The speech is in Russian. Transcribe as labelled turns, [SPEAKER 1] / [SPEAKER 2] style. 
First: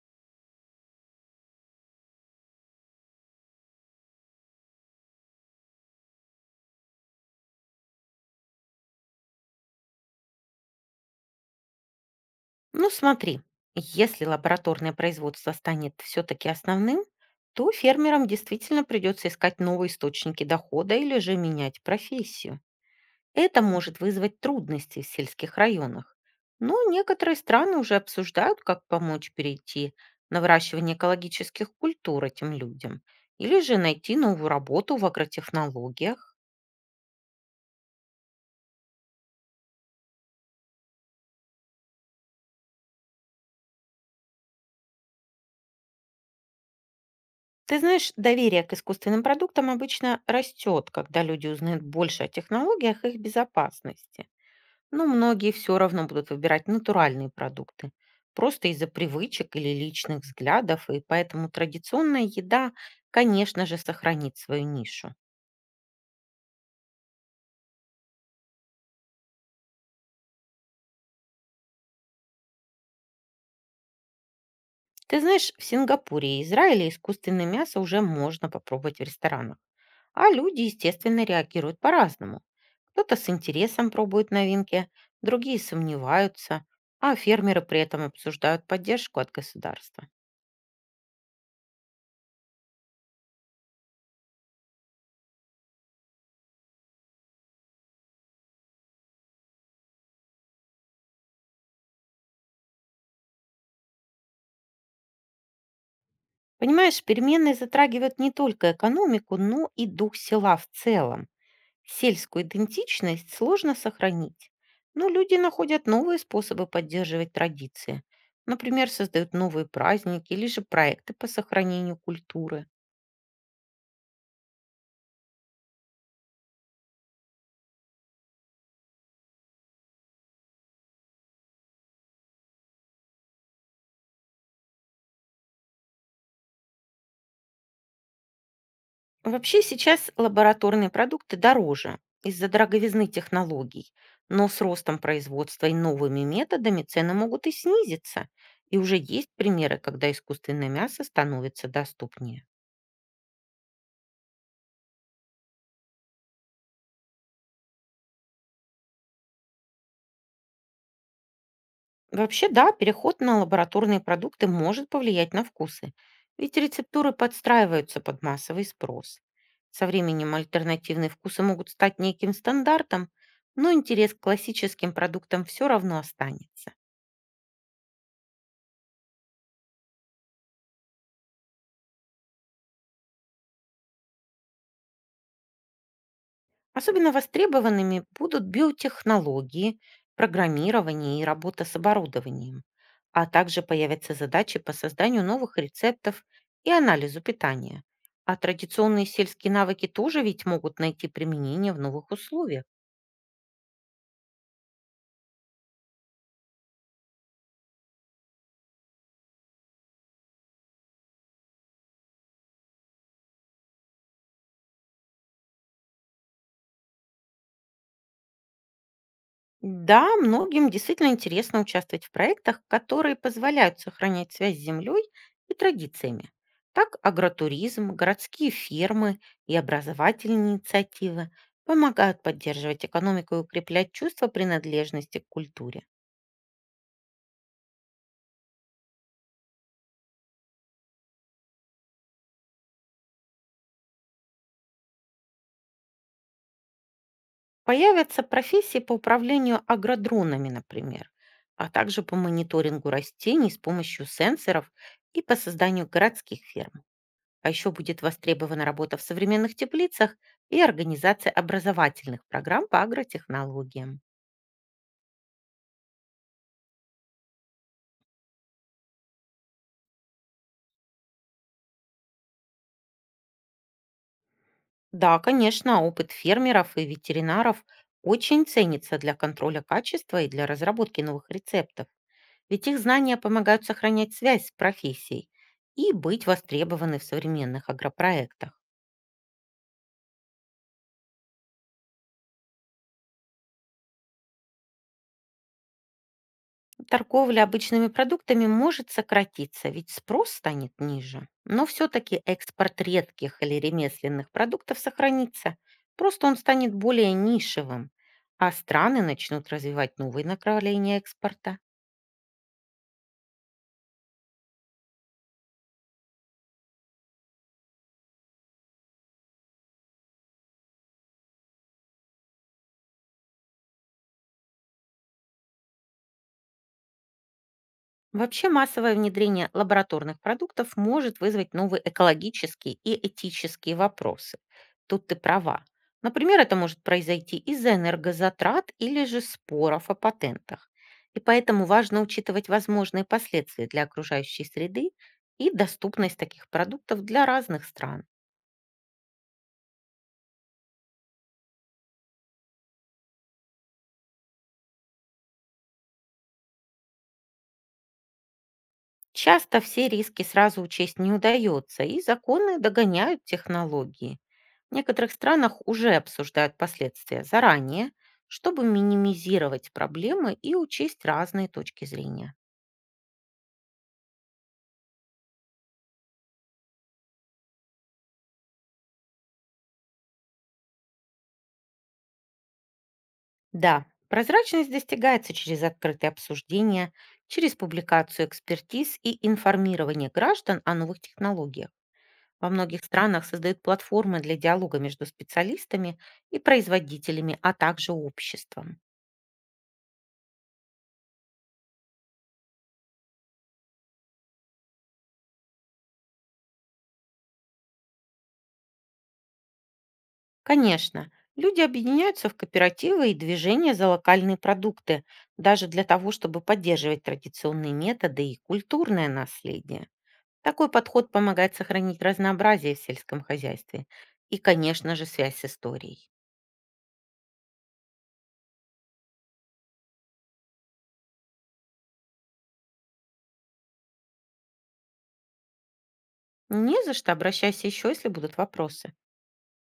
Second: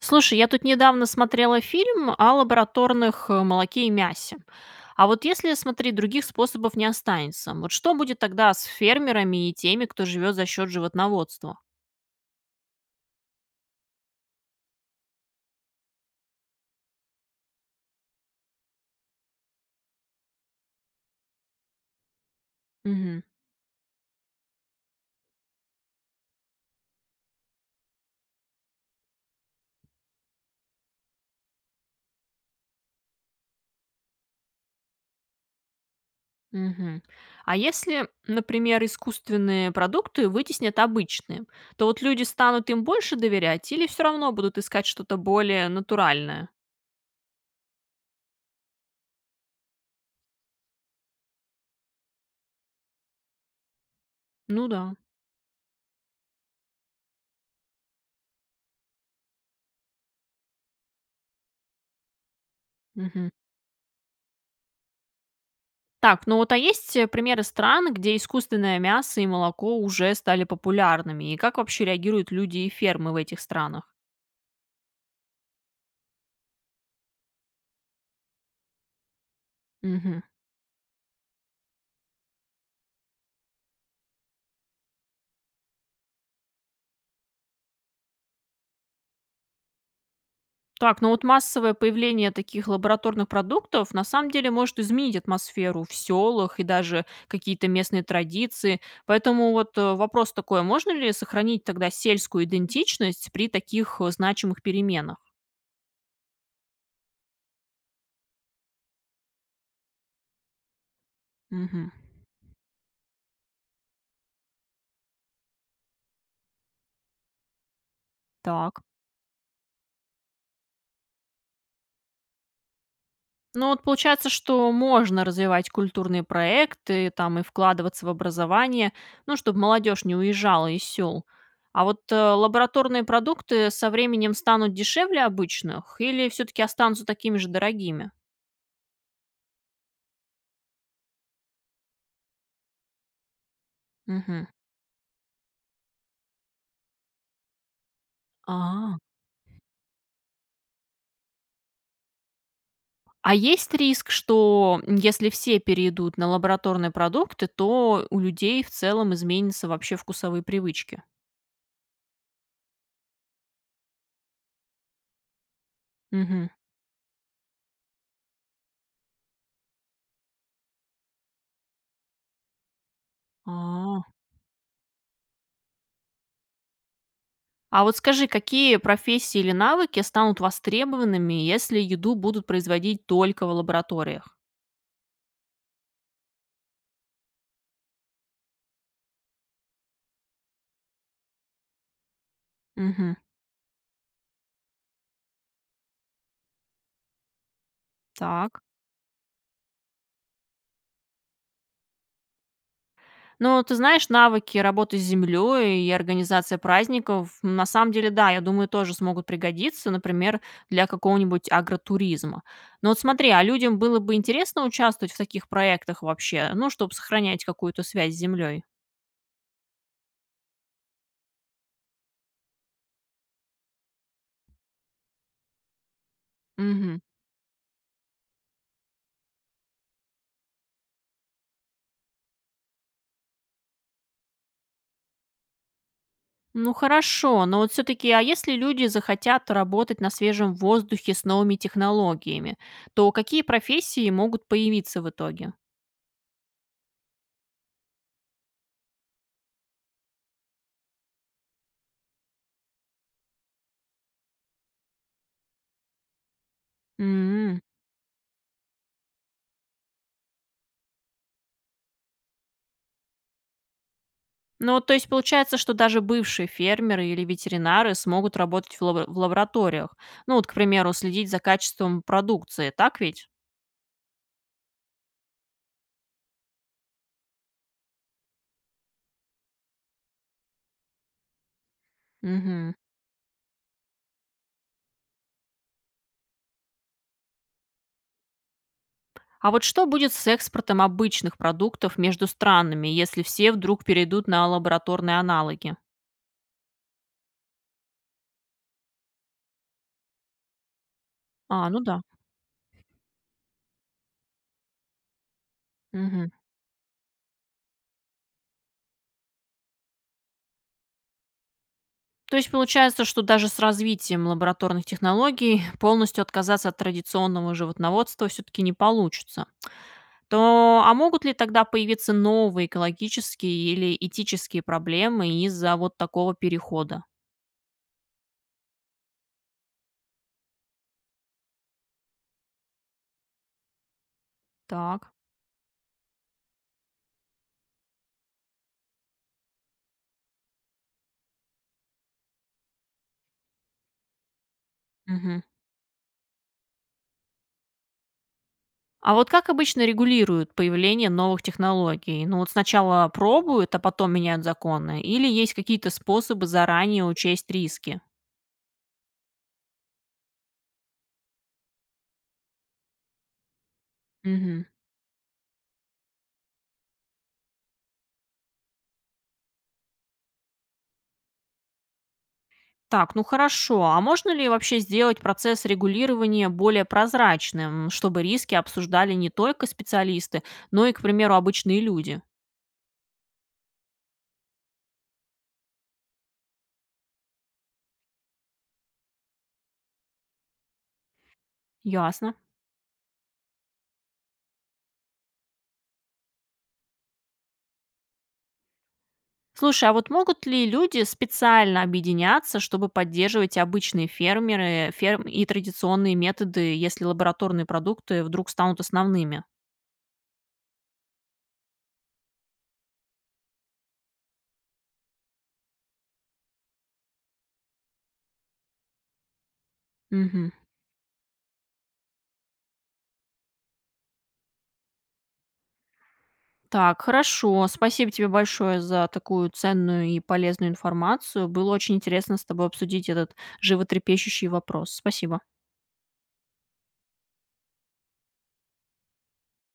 [SPEAKER 1] Слушай, я тут недавно смотрела фильм о лабораторных молоке и мясе. А вот если, смотри, других способов не останется, вот что будет тогда с фермерами и теми, кто живет за счет животноводства?
[SPEAKER 2] Ну, смотри, если лабораторное производство станет все-таки основным, то фермерам действительно придется искать новые источники дохода или же менять профессию.
[SPEAKER 1] Мгм,
[SPEAKER 2] Это может вызвать трудности в сельских районах. Но некоторые страны уже обсуждают, как помочь перейти на выращивание экологических культур этим людям или же найти новую работу в агротехнологиях.
[SPEAKER 1] мгм. А если, например, искусственные продукты вытеснят обычные, то вот люди станут им больше доверять или все равно будут искать что-то более натуральное?
[SPEAKER 2] Ты знаешь, доверие к искусственным продуктам обычно растет, когда люди узнают больше о технологиях и их безопасности.
[SPEAKER 1] Ну да.
[SPEAKER 2] Но многие все равно будут выбирать натуральные продукты, просто из-за привычек или личных взглядов, и поэтому традиционная еда,
[SPEAKER 1] Мгм.
[SPEAKER 2] конечно же, сохранит свою нишу.
[SPEAKER 1] Так, ну вот а есть примеры стран, где искусственное мясо и молоко уже стали популярными? И как вообще реагируют люди и фермы в этих странах?
[SPEAKER 2] Ты знаешь, в Сингапуре и Израиле искусственное мясо уже можно попробовать в ресторанах.
[SPEAKER 1] Мгм.
[SPEAKER 2] А люди, естественно, реагируют по-разному. Кто-то с интересом пробует новинки, другие сомневаются, а фермеры при этом обсуждают поддержку от государства.
[SPEAKER 1] Так, ну вот массовое появление таких лабораторных продуктов на самом деле может изменить атмосферу в селах и даже какие-то местные традиции. Поэтому вот вопрос такой, а можно ли сохранить тогда сельскую идентичность при таких значимых переменах?
[SPEAKER 2] Понимаешь, перемены затрагивают не только экономику, но и дух села в целом.
[SPEAKER 1] Мгм.
[SPEAKER 2] Сельскую идентичность сложно сохранить, но люди находят новые способы поддерживать традиции.
[SPEAKER 1] Так.
[SPEAKER 2] Например, создают новые праздники или же проекты по сохранению культуры.
[SPEAKER 1] Ну вот получается, что можно развивать культурные проекты там и вкладываться в образование, ну, чтобы молодежь не уезжала из сел. А вот лабораторные продукты со временем станут дешевле обычных или все-таки останутся такими же дорогими?
[SPEAKER 2] Вообще сейчас лабораторные продукты дороже из-за дороговизны технологий,
[SPEAKER 1] Мгм.
[SPEAKER 2] но с ростом производства и новыми методами цены могут и снизиться. И уже
[SPEAKER 1] А.
[SPEAKER 2] есть примеры, когда искусственное мясо становится доступнее.
[SPEAKER 1] А есть риск, что если все перейдут на лабораторные продукты, то у людей в целом изменятся вообще вкусовые привычки?
[SPEAKER 2] Вообще, да, переход на лабораторные продукты может повлиять на вкусы,
[SPEAKER 1] Мгм.
[SPEAKER 2] ведь рецептуры подстраиваются под массовый спрос. Со временем альтернативные вкусы могут стать неким стандартом, но
[SPEAKER 1] А.
[SPEAKER 2] интерес к классическим продуктам все равно останется.
[SPEAKER 1] А вот скажи, какие профессии или навыки станут востребованными, если еду будут производить только в лабораториях?
[SPEAKER 2] Особенно востребованными будут биотехнологии, программирование и работа с оборудованием,
[SPEAKER 1] Мгм.
[SPEAKER 2] а также появятся задачи по созданию новых рецептов и анализу питания. А
[SPEAKER 1] Так.
[SPEAKER 2] традиционные сельские навыки тоже ведь могут найти применение в новых условиях.
[SPEAKER 1] Ну, ты знаешь, навыки работы с землей и организация праздников, на самом деле, да, я думаю, тоже смогут пригодиться, например, для какого-нибудь агротуризма. Но вот смотри, а людям было бы интересно участвовать в таких проектах вообще, ну, чтобы сохранять какую-то связь с землей?
[SPEAKER 2] Да, многим действительно интересно участвовать в проектах, которые позволяют сохранять связь с землей и традициями. Так агротуризм, городские фермы и образовательные инициативы помогают поддерживать экономику и укреплять чувство принадлежности к культуре.
[SPEAKER 1] Ну хорошо, но вот все-таки, а если люди захотят работать на свежем воздухе с новыми технологиями, то какие профессии могут появиться в итоге?
[SPEAKER 2] Появятся профессии по управлению агродронами, например, а также по мониторингу растений с помощью сенсоров и по созданию городских ферм. А
[SPEAKER 1] М.
[SPEAKER 2] еще будет востребована работа в современных теплицах и организация образовательных программ по агротехнологиям.
[SPEAKER 1] Ну, то есть получается, что даже бывшие фермеры или ветеринары смогут работать в лабораториях. Ну, вот, к примеру, следить за качеством продукции, так ведь?
[SPEAKER 2] Да, конечно, опыт фермеров и ветеринаров очень ценится для контроля качества и для разработки новых рецептов, ведь
[SPEAKER 1] Мгм.
[SPEAKER 2] их знания помогают сохранять связь с профессией и быть востребованы в современных агропроектах.
[SPEAKER 1] А вот что будет с экспортом обычных продуктов между странами, если все вдруг перейдут на лабораторные аналоги?
[SPEAKER 2] Торговля обычными продуктами может сократиться, ведь спрос станет ниже. Но
[SPEAKER 1] А, ну да.
[SPEAKER 2] все-таки экспорт редких или ремесленных продуктов сохранится. Просто
[SPEAKER 1] Мгм.
[SPEAKER 2] он станет более нишевым, а страны начнут развивать новые направления экспорта.
[SPEAKER 1] То есть получается, что даже с развитием лабораторных технологий полностью отказаться от традиционного животноводства все-таки не получится. То а могут ли тогда появиться новые экологические или этические проблемы из-за вот такого перехода?
[SPEAKER 2] Вообще массовое внедрение лабораторных продуктов может вызвать новые экологические и этические вопросы. Тут
[SPEAKER 1] Так.
[SPEAKER 2] ты права. Например, это может произойти из-за энергозатрат или же споров о патентах. И поэтому важно учитывать возможные последствия для окружающей среды
[SPEAKER 1] Мгм.
[SPEAKER 2] и доступность таких продуктов для разных стран.
[SPEAKER 1] А вот как обычно регулируют появление новых технологий? Ну вот сначала пробуют, а потом меняют законы? Или есть какие-то способы заранее учесть риски?
[SPEAKER 2] Часто все риски сразу учесть не удается, и законы догоняют технологии.
[SPEAKER 1] Мгм.
[SPEAKER 2] В некоторых странах уже обсуждают последствия заранее, чтобы минимизировать проблемы и учесть разные точки зрения.
[SPEAKER 1] Так, ну хорошо. А можно ли вообще сделать процесс регулирования более прозрачным, чтобы риски обсуждали не только специалисты, но и, к примеру, обычные люди?
[SPEAKER 2] Да, прозрачность достигается через открытые обсуждения, через публикацию экспертиз и информирование граждан о новых технологиях.
[SPEAKER 1] Ясно.
[SPEAKER 2] Во многих странах создают платформы для диалога между специалистами и производителями, а также обществом.
[SPEAKER 1] Слушай, а вот могут ли люди специально объединяться, чтобы поддерживать и обычные фермеры ферм и традиционные методы, если лабораторные продукты вдруг станут основными?
[SPEAKER 2] Конечно, люди объединяются в кооперативы и движения за локальные продукты, даже для того, чтобы поддерживать традиционные методы и культурное наследие.
[SPEAKER 1] Мгм.
[SPEAKER 2] Такой подход помогает сохранить разнообразие в сельском хозяйстве и, конечно же, связь с историей.
[SPEAKER 1] Так, хорошо. Спасибо тебе большое за такую ценную и полезную информацию. Было очень интересно с тобой обсудить этот животрепещущий вопрос. Спасибо.
[SPEAKER 2] Не за что, обращайся еще, если будут вопросы.